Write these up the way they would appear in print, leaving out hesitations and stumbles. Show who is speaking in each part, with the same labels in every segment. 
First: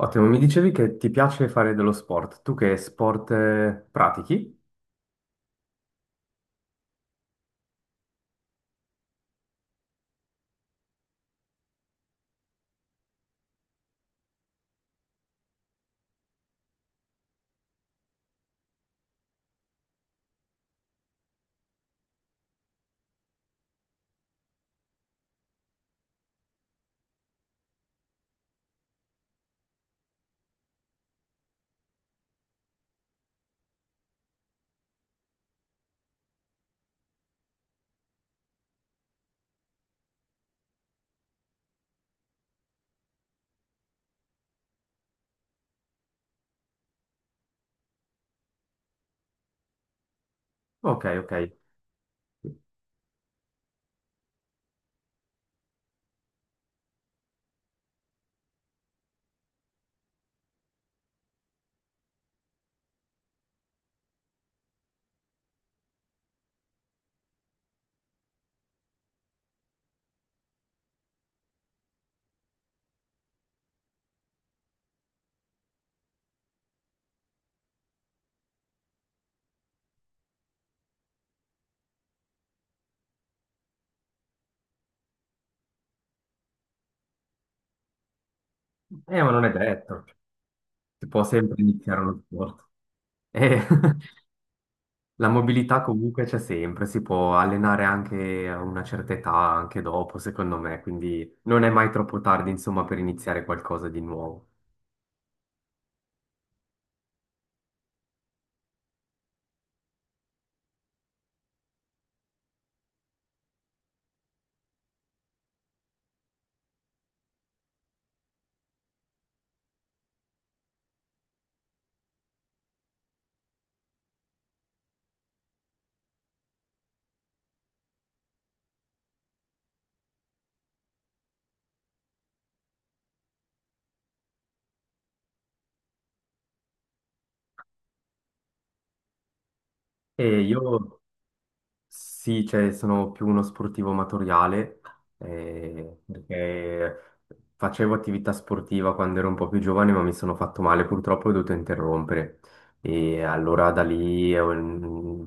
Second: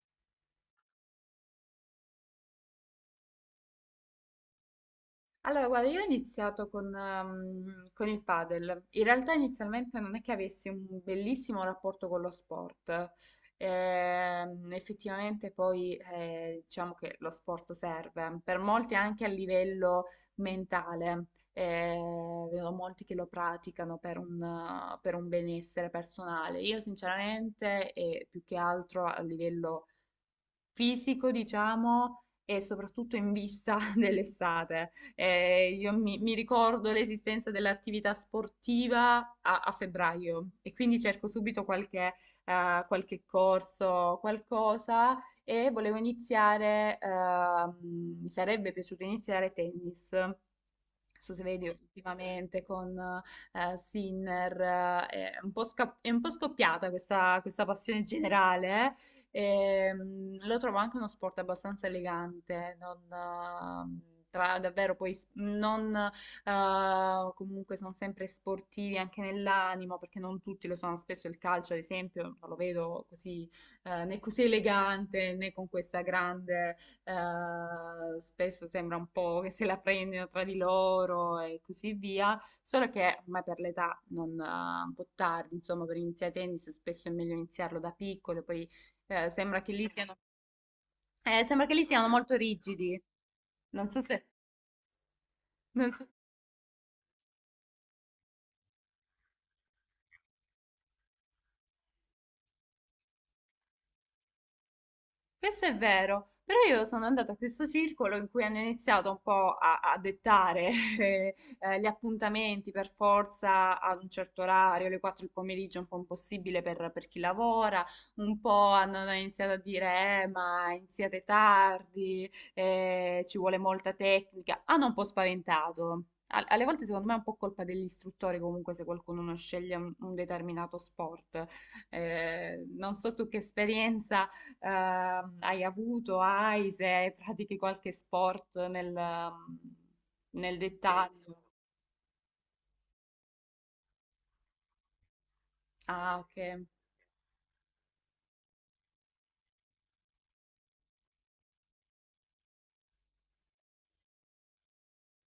Speaker 1: Ottimo, mi dicevi che ti piace fare dello sport. Tu che sport pratichi?
Speaker 2: Allora, guarda, io ho iniziato con il padel. In realtà inizialmente non è che avessi un bellissimo rapporto con lo sport. Effettivamente poi diciamo che lo sport serve per molti anche a livello mentale. Eh, Vedo molti che lo praticano per un benessere personale. Io sinceramente, e più che altro a livello fisico, diciamo, e soprattutto in vista dell'estate. Io mi ricordo l'esistenza dell'attività sportiva a febbraio e quindi cerco subito qualche, qualche corso, qualcosa e volevo iniziare, mi sarebbe piaciuto iniziare tennis.
Speaker 1: Ok,
Speaker 2: Non
Speaker 1: ok.
Speaker 2: so se vedi ultimamente con Sinner, è un po', è un po' scoppiata questa passione generale. Lo trovo anche uno sport abbastanza elegante, non, davvero poi non, comunque sono sempre sportivi anche nell'animo, perché non tutti lo sono. Spesso il calcio, ad esempio, non lo vedo così, né così elegante né con questa grande spesso sembra un po' che se la prendano tra di loro e così via, solo che ormai per l'età non, un po' tardi, insomma, per iniziare a tennis spesso è meglio iniziarlo da piccolo, poi
Speaker 1: Ma
Speaker 2: eh,
Speaker 1: non è
Speaker 2: sembra che lì
Speaker 1: detto.
Speaker 2: siano,
Speaker 1: Si può sempre
Speaker 2: sembra che lì
Speaker 1: iniziare
Speaker 2: siano
Speaker 1: uno
Speaker 2: molto
Speaker 1: sport.
Speaker 2: rigidi.
Speaker 1: Eh,
Speaker 2: Non so se,
Speaker 1: la mobilità
Speaker 2: non so
Speaker 1: comunque c'è sempre, si può allenare anche a una certa età, anche dopo, secondo me, quindi non è mai troppo tardi, insomma, per iniziare qualcosa di nuovo.
Speaker 2: Questo è vero, però io sono andata a questo circolo in cui hanno iniziato un po' a dettare eh, gli appuntamenti per forza ad un certo orario, alle 4 del pomeriggio, un po' impossibile per chi lavora, un po' hanno iniziato a dire ma iniziate tardi, ci vuole molta tecnica, hanno un po' spaventato. Alle volte secondo me è un po' colpa degli istruttori comunque se qualcuno non sceglie un determinato sport. Non so tu che esperienza hai avuto, hai, se pratichi qualche sport nel,
Speaker 1: E
Speaker 2: nel
Speaker 1: io
Speaker 2: dettaglio.
Speaker 1: sì, cioè, sono più uno sportivo amatoriale,
Speaker 2: Ah, ok.
Speaker 1: perché facevo attività sportiva quando ero un po' più giovane, ma mi sono fatto male, purtroppo ho dovuto interrompere. E allora da lì,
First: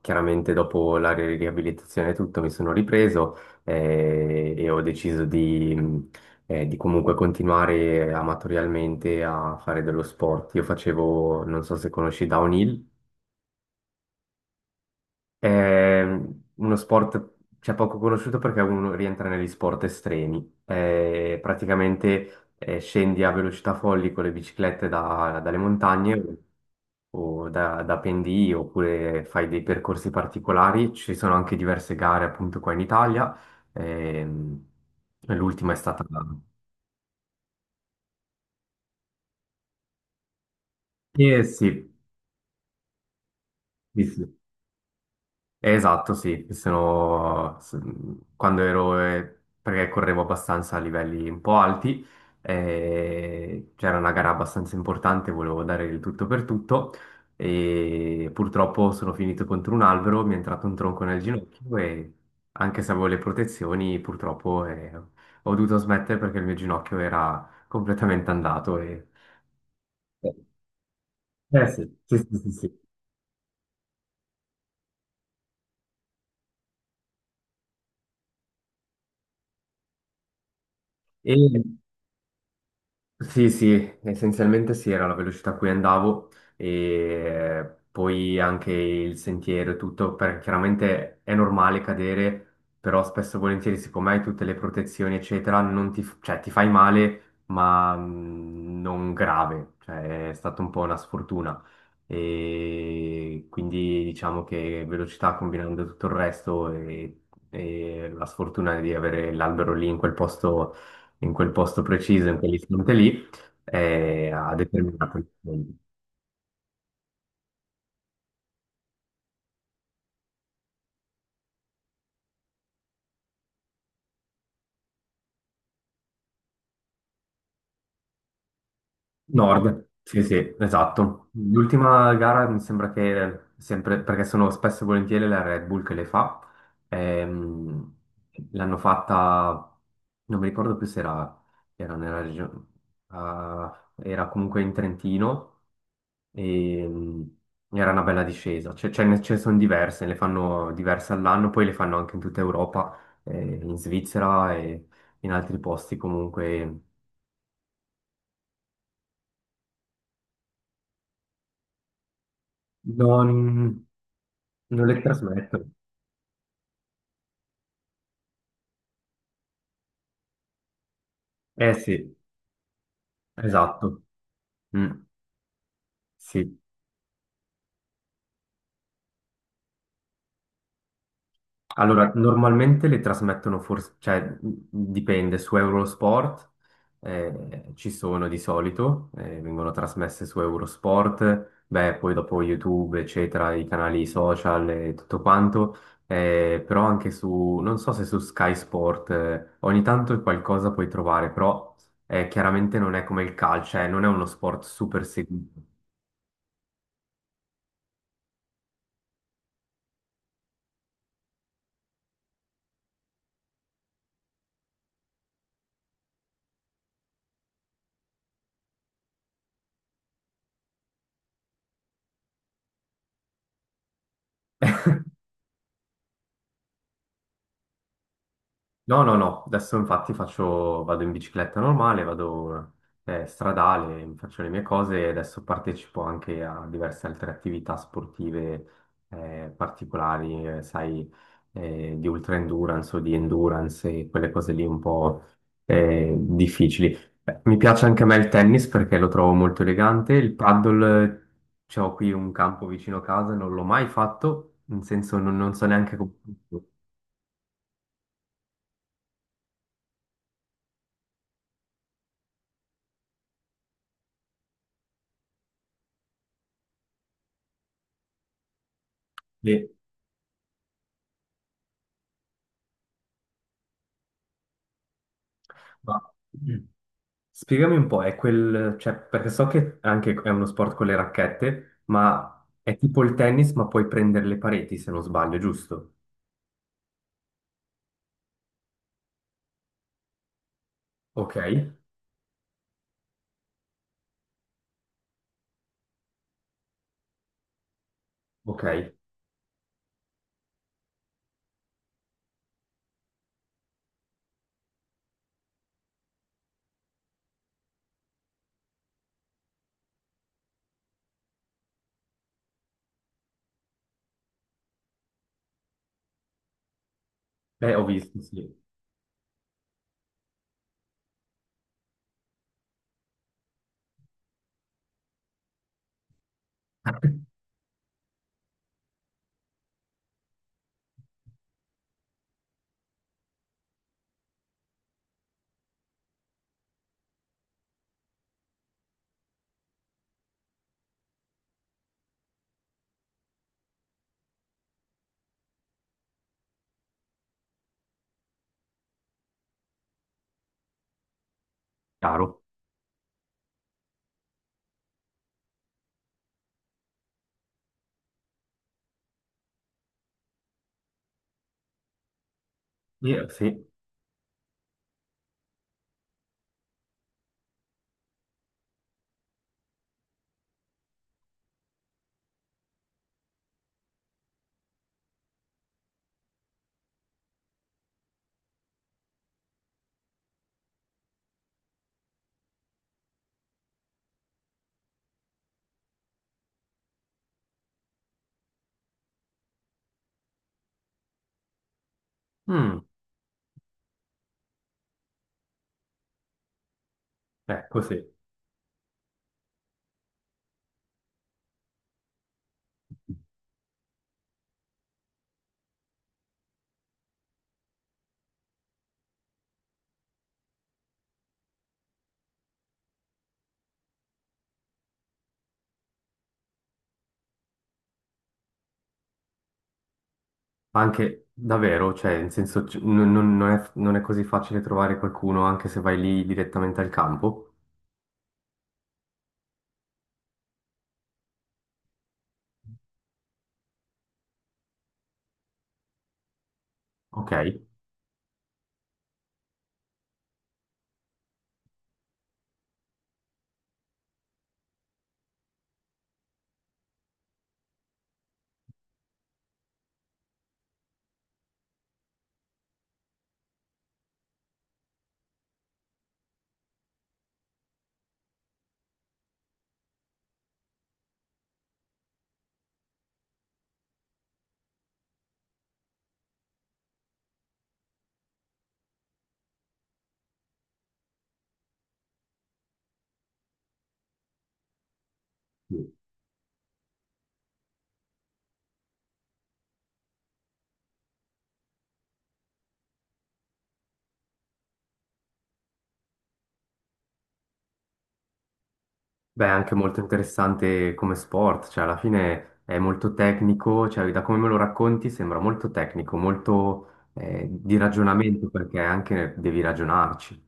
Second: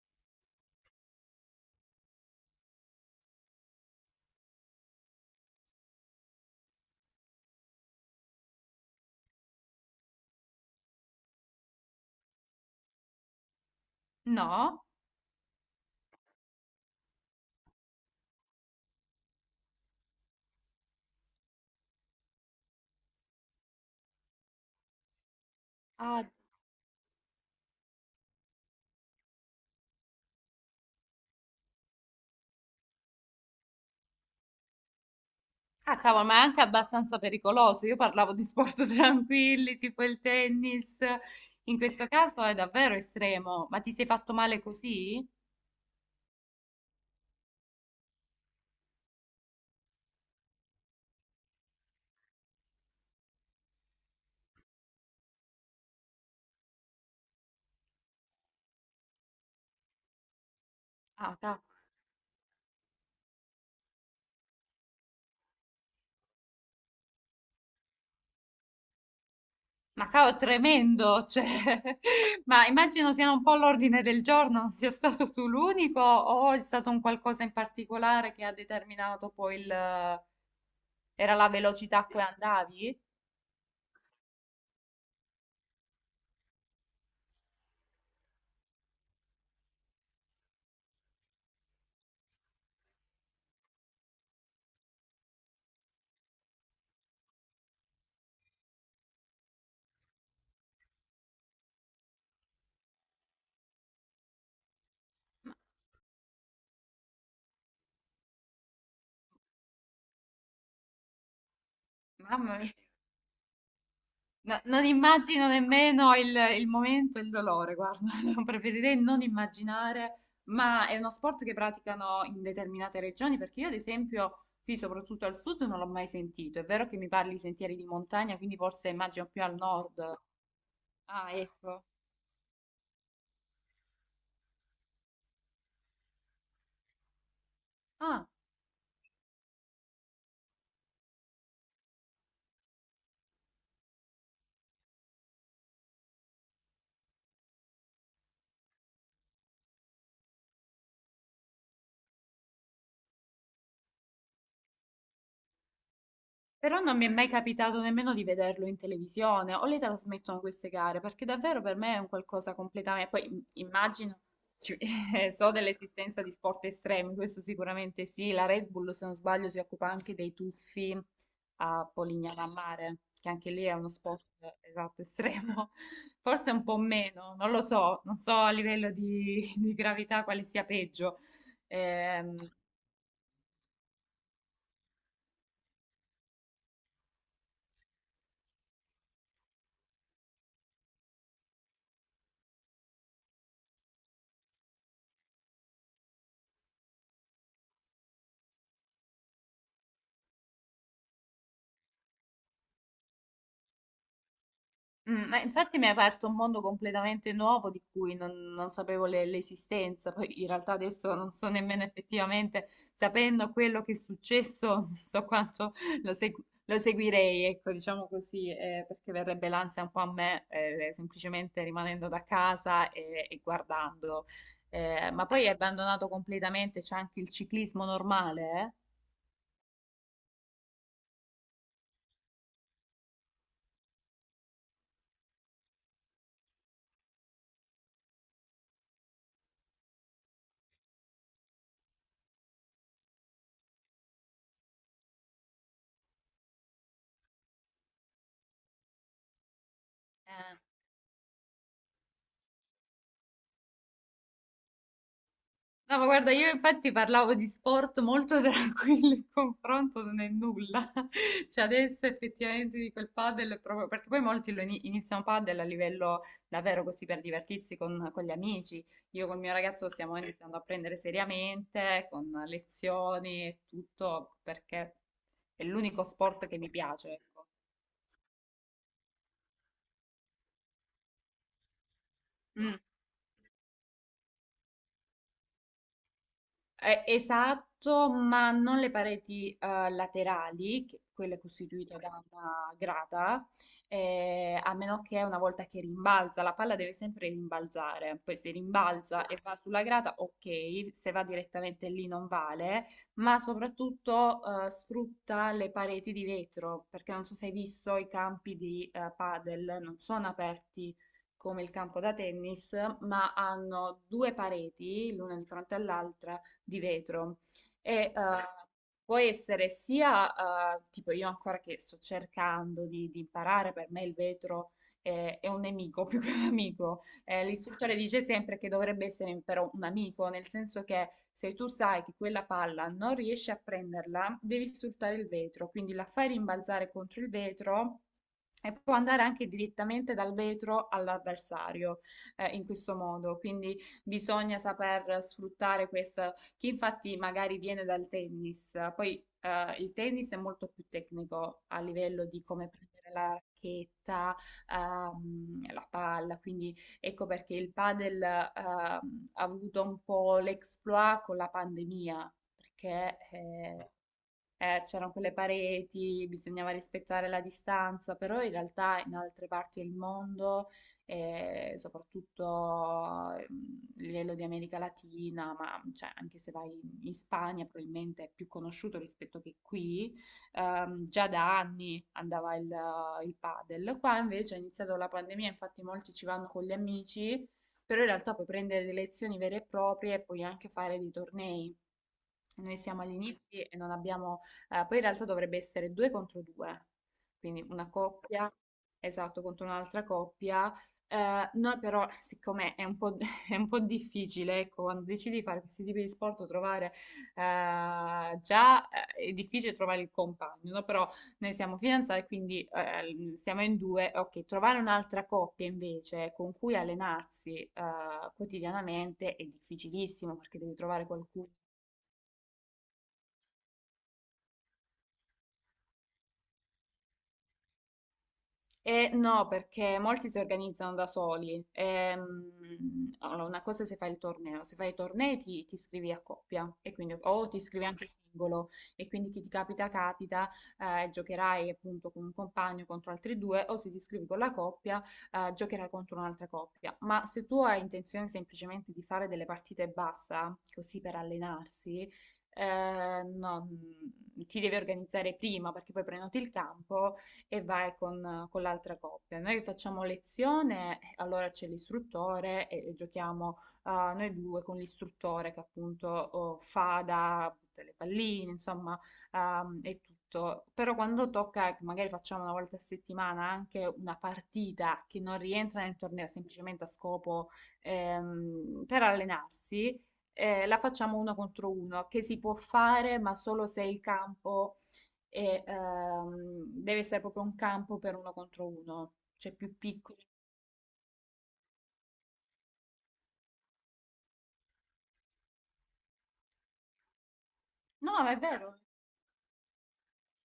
Speaker 1: chiaramente dopo la riabilitazione e tutto, mi sono ripreso, e ho deciso di, di comunque continuare amatorialmente a fare dello sport. Io facevo, non so se conosci Downhill.
Speaker 2: No?
Speaker 1: È uno sport, cioè, poco conosciuto perché uno rientra negli sport estremi. Praticamente scendi a velocità folli con le biciclette dalle
Speaker 2: Ah,
Speaker 1: montagne o da pendii oppure fai dei percorsi particolari. Ci sono anche diverse gare appunto qua in Italia. Ehm, l'ultima è
Speaker 2: ah,
Speaker 1: stata...
Speaker 2: cavolo, ma è anche abbastanza pericoloso. Io parlavo di sport tranquilli, tipo il tennis.
Speaker 1: Eh
Speaker 2: In
Speaker 1: sì,
Speaker 2: questo caso è davvero estremo. Ma ti
Speaker 1: sì,
Speaker 2: sei fatto
Speaker 1: sì.
Speaker 2: male così?
Speaker 1: Esatto, sì, quando ero, perché correvo abbastanza a livelli un po' alti, c'era una gara abbastanza importante, volevo dare il tutto per tutto e purtroppo sono finito contro un albero, mi è entrato un tronco nel
Speaker 2: Ah, cavolo.
Speaker 1: ginocchio e anche se avevo le protezioni, purtroppo ho dovuto smettere perché il mio ginocchio era completamente andato. E...
Speaker 2: Ma cavolo, tremendo, cioè,
Speaker 1: Eh sì, sì, sì, sì,
Speaker 2: ma
Speaker 1: sì.
Speaker 2: immagino siano un po' l'ordine del giorno, non sia stato tu l'unico o è stato un qualcosa in particolare che ha determinato poi Era
Speaker 1: E-
Speaker 2: la velocità a cui andavi?
Speaker 1: Sì, sì, essenzialmente sì, era la velocità a cui andavo e poi anche il sentiero e tutto, perché chiaramente è normale cadere, però spesso e volentieri, siccome hai tutte le protezioni, eccetera, non ti, f- cioè, ti fai male, ma non grave, cioè è stata un po' una sfortuna. E quindi diciamo che velocità combinando tutto il resto e la sfortuna di avere l'albero lì in quel posto preciso, in
Speaker 2: Mamma mia,
Speaker 1: quell'istante lì, a
Speaker 2: no, non
Speaker 1: determinate.
Speaker 2: immagino nemmeno il momento e il dolore, guarda, preferirei non immaginare, ma è uno sport che praticano in determinate regioni, perché io ad esempio qui, soprattutto al sud, non l'ho mai sentito, è vero che mi parli di sentieri di montagna, quindi forse immagino più al
Speaker 1: Nord,
Speaker 2: nord.
Speaker 1: sì, sì, esatto.
Speaker 2: Ah, ecco.
Speaker 1: L'ultima gara mi sembra che sempre, perché sono spesso e volentieri la Red Bull che le fa, ehm,
Speaker 2: Ah,
Speaker 1: l'hanno fatta, non mi ricordo più se era, era nella regione, ah, era comunque in Trentino e ehm, era una bella discesa. Cioè, ce ne sono diverse, ne fanno diverse all'anno, poi le fanno anche in tutta Europa, in Svizzera e in altri posti
Speaker 2: però
Speaker 1: comunque.
Speaker 2: non mi è mai capitato nemmeno di vederlo in televisione o le trasmettono queste gare, perché davvero per me è un qualcosa completamente. Poi
Speaker 1: Non.
Speaker 2: immagino, ci-
Speaker 1: Non le
Speaker 2: so
Speaker 1: trasmettono.
Speaker 2: dell'esistenza di sport estremi, questo sicuramente sì, la Red Bull se non sbaglio si occupa anche dei tuffi
Speaker 1: Eh
Speaker 2: a
Speaker 1: sì,
Speaker 2: Polignano a Mare, che anche lì è uno
Speaker 1: esatto.
Speaker 2: sport esatto
Speaker 1: Mm,
Speaker 2: estremo, forse
Speaker 1: sì.
Speaker 2: un po' meno, non lo so, non so a livello di gravità quale sia peggio.
Speaker 1: Allora,
Speaker 2: Ehm,
Speaker 1: normalmente le trasmettono forse, cioè dipende, su Eurosport ci sono di solito, vengono trasmesse su Eurosport, beh, poi dopo YouTube, eccetera, i canali social e tutto quanto, però anche su, non so se su Sky Sport, ogni tanto qualcosa puoi trovare, però chiaramente non è come il calcio, non è uno sport super
Speaker 2: Ma
Speaker 1: seguito.
Speaker 2: infatti mi hai aperto un mondo completamente nuovo di cui non sapevo l'esistenza, poi in realtà adesso non so nemmeno effettivamente, sapendo quello che è successo, non so quanto lo seguirei, ecco, diciamo così, perché verrebbe l'ansia un po' a me, semplicemente rimanendo da casa e guardandolo. Ma poi hai abbandonato completamente, c'è anche il ciclismo normale,
Speaker 1: No, no, no, adesso infatti faccio, vado in bicicletta normale, vado stradale, faccio le mie cose e adesso partecipo anche a diverse altre attività sportive particolari, sai, di ultra endurance o di endurance e quelle cose lì un po' difficili. Beh, mi piace anche a me il tennis perché lo trovo molto elegante, il
Speaker 2: eh?
Speaker 1: paddle, ho qui un campo vicino a casa, non l'ho mai fatto, nel senso non, non so neanche
Speaker 2: No, ma
Speaker 1: come...
Speaker 2: guarda, io infatti parlavo di sport molto tranquilli in confronto non è nulla. Cioè adesso effettivamente di quel padel, è proprio, perché poi molti lo iniziano padel a livello davvero così per divertirsi con gli amici. Io col mio
Speaker 1: Sì.
Speaker 2: ragazzo lo stiamo iniziando a prendere seriamente, con lezioni e tutto, perché è
Speaker 1: Ma-
Speaker 2: l'unico sport che mi piace, ecco.
Speaker 1: Spiegami un po', è quel, cioè, perché so che anche è uno sport con le racchette, ma è
Speaker 2: Mm.
Speaker 1: tipo il tennis, ma puoi prendere le pareti se non sbaglio, giusto?
Speaker 2: Esatto, ma non le pareti laterali,
Speaker 1: Ok,
Speaker 2: quelle costituite da una grata, a meno che una volta che rimbalza, la palla deve sempre rimbalzare, poi se
Speaker 1: ok.
Speaker 2: rimbalza e va sulla grata, ok, se va direttamente lì non vale, ma soprattutto sfrutta le pareti di vetro, perché non so se hai visto i campi di padel, non sono aperti come il campo da tennis, ma hanno due pareti, l'una di fronte all'altra di vetro
Speaker 1: Beh, ho
Speaker 2: e
Speaker 1: visto, sì.
Speaker 2: può essere sia, tipo io ancora che sto cercando di imparare, per me il vetro è un nemico più che un
Speaker 1: Ah,
Speaker 2: amico. L'istruttore dice sempre che dovrebbe essere però un amico, nel senso che se tu sai che quella palla non riesci a prenderla, devi sfruttare il vetro, quindi la fai rimbalzare contro il vetro. E può andare anche direttamente dal vetro all'avversario, in questo modo. Quindi bisogna saper sfruttare questo che infatti magari viene dal tennis. Poi il tennis è molto più tecnico a livello
Speaker 1: chiaro.
Speaker 2: di come prendere la racchetta, la palla, quindi ecco perché il padel ha avuto un po' l'exploit con la pandemia, perché
Speaker 1: Sì.
Speaker 2: c'erano quelle pareti, bisognava rispettare la distanza, però in realtà in altre parti del mondo, soprattutto a livello di America Latina, ma cioè, anche se vai in Spagna, probabilmente è più conosciuto rispetto che qui, già da anni andava il padel. Qua invece è iniziato la pandemia, infatti molti ci vanno con gli amici, però in realtà puoi prendere delle lezioni vere e proprie e puoi anche fare dei tornei. Noi
Speaker 1: Mm,
Speaker 2: siamo agli inizi e non abbiamo poi in realtà dovrebbe essere due contro due, quindi
Speaker 1: ecco,
Speaker 2: una
Speaker 1: sì.
Speaker 2: coppia, esatto, contro un'altra coppia. Noi però, siccome è un po', è un po' difficile, ecco, quando decidi di fare questi tipi di sport, trovare già è difficile trovare il compagno, no? Però noi siamo fidanzati, quindi siamo in due. Ok, trovare un'altra coppia invece con cui allenarsi quotidianamente è difficilissimo perché devi trovare
Speaker 1: Anche
Speaker 2: qualcuno.
Speaker 1: davvero, cioè, in senso, non è, non è così facile trovare qualcuno anche se vai lì direttamente al campo.
Speaker 2: No, perché molti si organizzano da soli. Allora, una cosa è se fai il torneo, se fai i tornei ti iscrivi a coppia e quindi,
Speaker 1: Ok.
Speaker 2: o ti iscrivi anche singolo e quindi chi ti capita capita, giocherai appunto con un compagno contro altri due o se ti iscrivi con la coppia giocherai contro un'altra coppia. Ma se tu hai intenzione semplicemente di fare delle partite bassa, così per allenarsi, no, ti devi organizzare prima perché poi prenoti il campo e vai con l'altra coppia. Noi facciamo lezione, allora c'è l'istruttore e giochiamo noi due con l'istruttore che appunto fa da butta le palline, insomma, e tutto. Però quando tocca, che magari facciamo una volta a settimana anche una partita che non rientra nel
Speaker 1: Sì.
Speaker 2: torneo, semplicemente a scopo per allenarsi la facciamo uno contro uno, che si può fare, ma solo se il campo deve essere proprio un campo per uno contro uno,
Speaker 1: Beh, è
Speaker 2: cioè
Speaker 1: anche
Speaker 2: più
Speaker 1: molto
Speaker 2: piccoli.
Speaker 1: interessante come sport, cioè alla fine è molto tecnico, cioè da come me lo racconti sembra molto tecnico, molto di
Speaker 2: No, ma è
Speaker 1: ragionamento
Speaker 2: vero.
Speaker 1: perché anche devi ragionarci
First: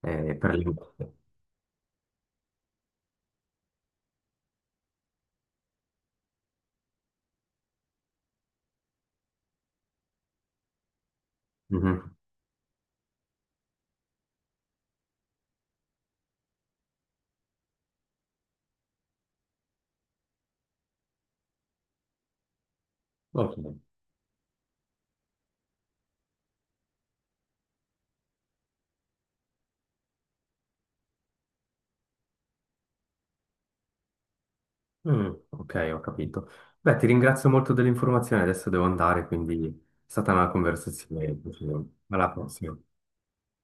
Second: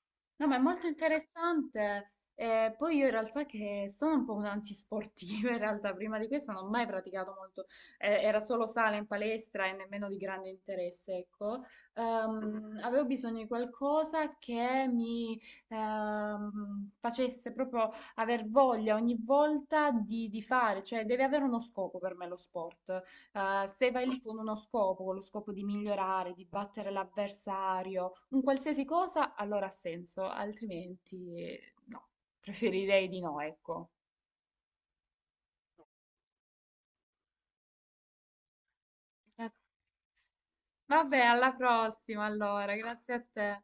Speaker 2: No,
Speaker 1: per
Speaker 2: ma è
Speaker 1: le...
Speaker 2: molto interessante. Poi io in realtà che sono un po' un'antisportiva, in realtà prima di questo non ho mai praticato molto, era solo sala in palestra e nemmeno di grande interesse, ecco.
Speaker 1: Mhm.
Speaker 2: Avevo bisogno di qualcosa che mi facesse proprio aver voglia ogni volta di fare, cioè deve avere uno scopo per me lo sport.
Speaker 1: Ok,
Speaker 2: Se vai lì con uno scopo, con lo scopo di migliorare, di battere l'avversario, un qualsiasi cosa allora ha senso, altrimenti no, preferirei di no, ecco.
Speaker 1: mm, ok, ho capito. Beh, ti ringrazio molto dell'informazione, adesso devo andare,
Speaker 2: Eh,
Speaker 1: quindi è stata una
Speaker 2: Vabbè,
Speaker 1: conversazione
Speaker 2: alla
Speaker 1: piacevole.
Speaker 2: prossima
Speaker 1: Alla
Speaker 2: allora,
Speaker 1: prossima.
Speaker 2: grazie a te.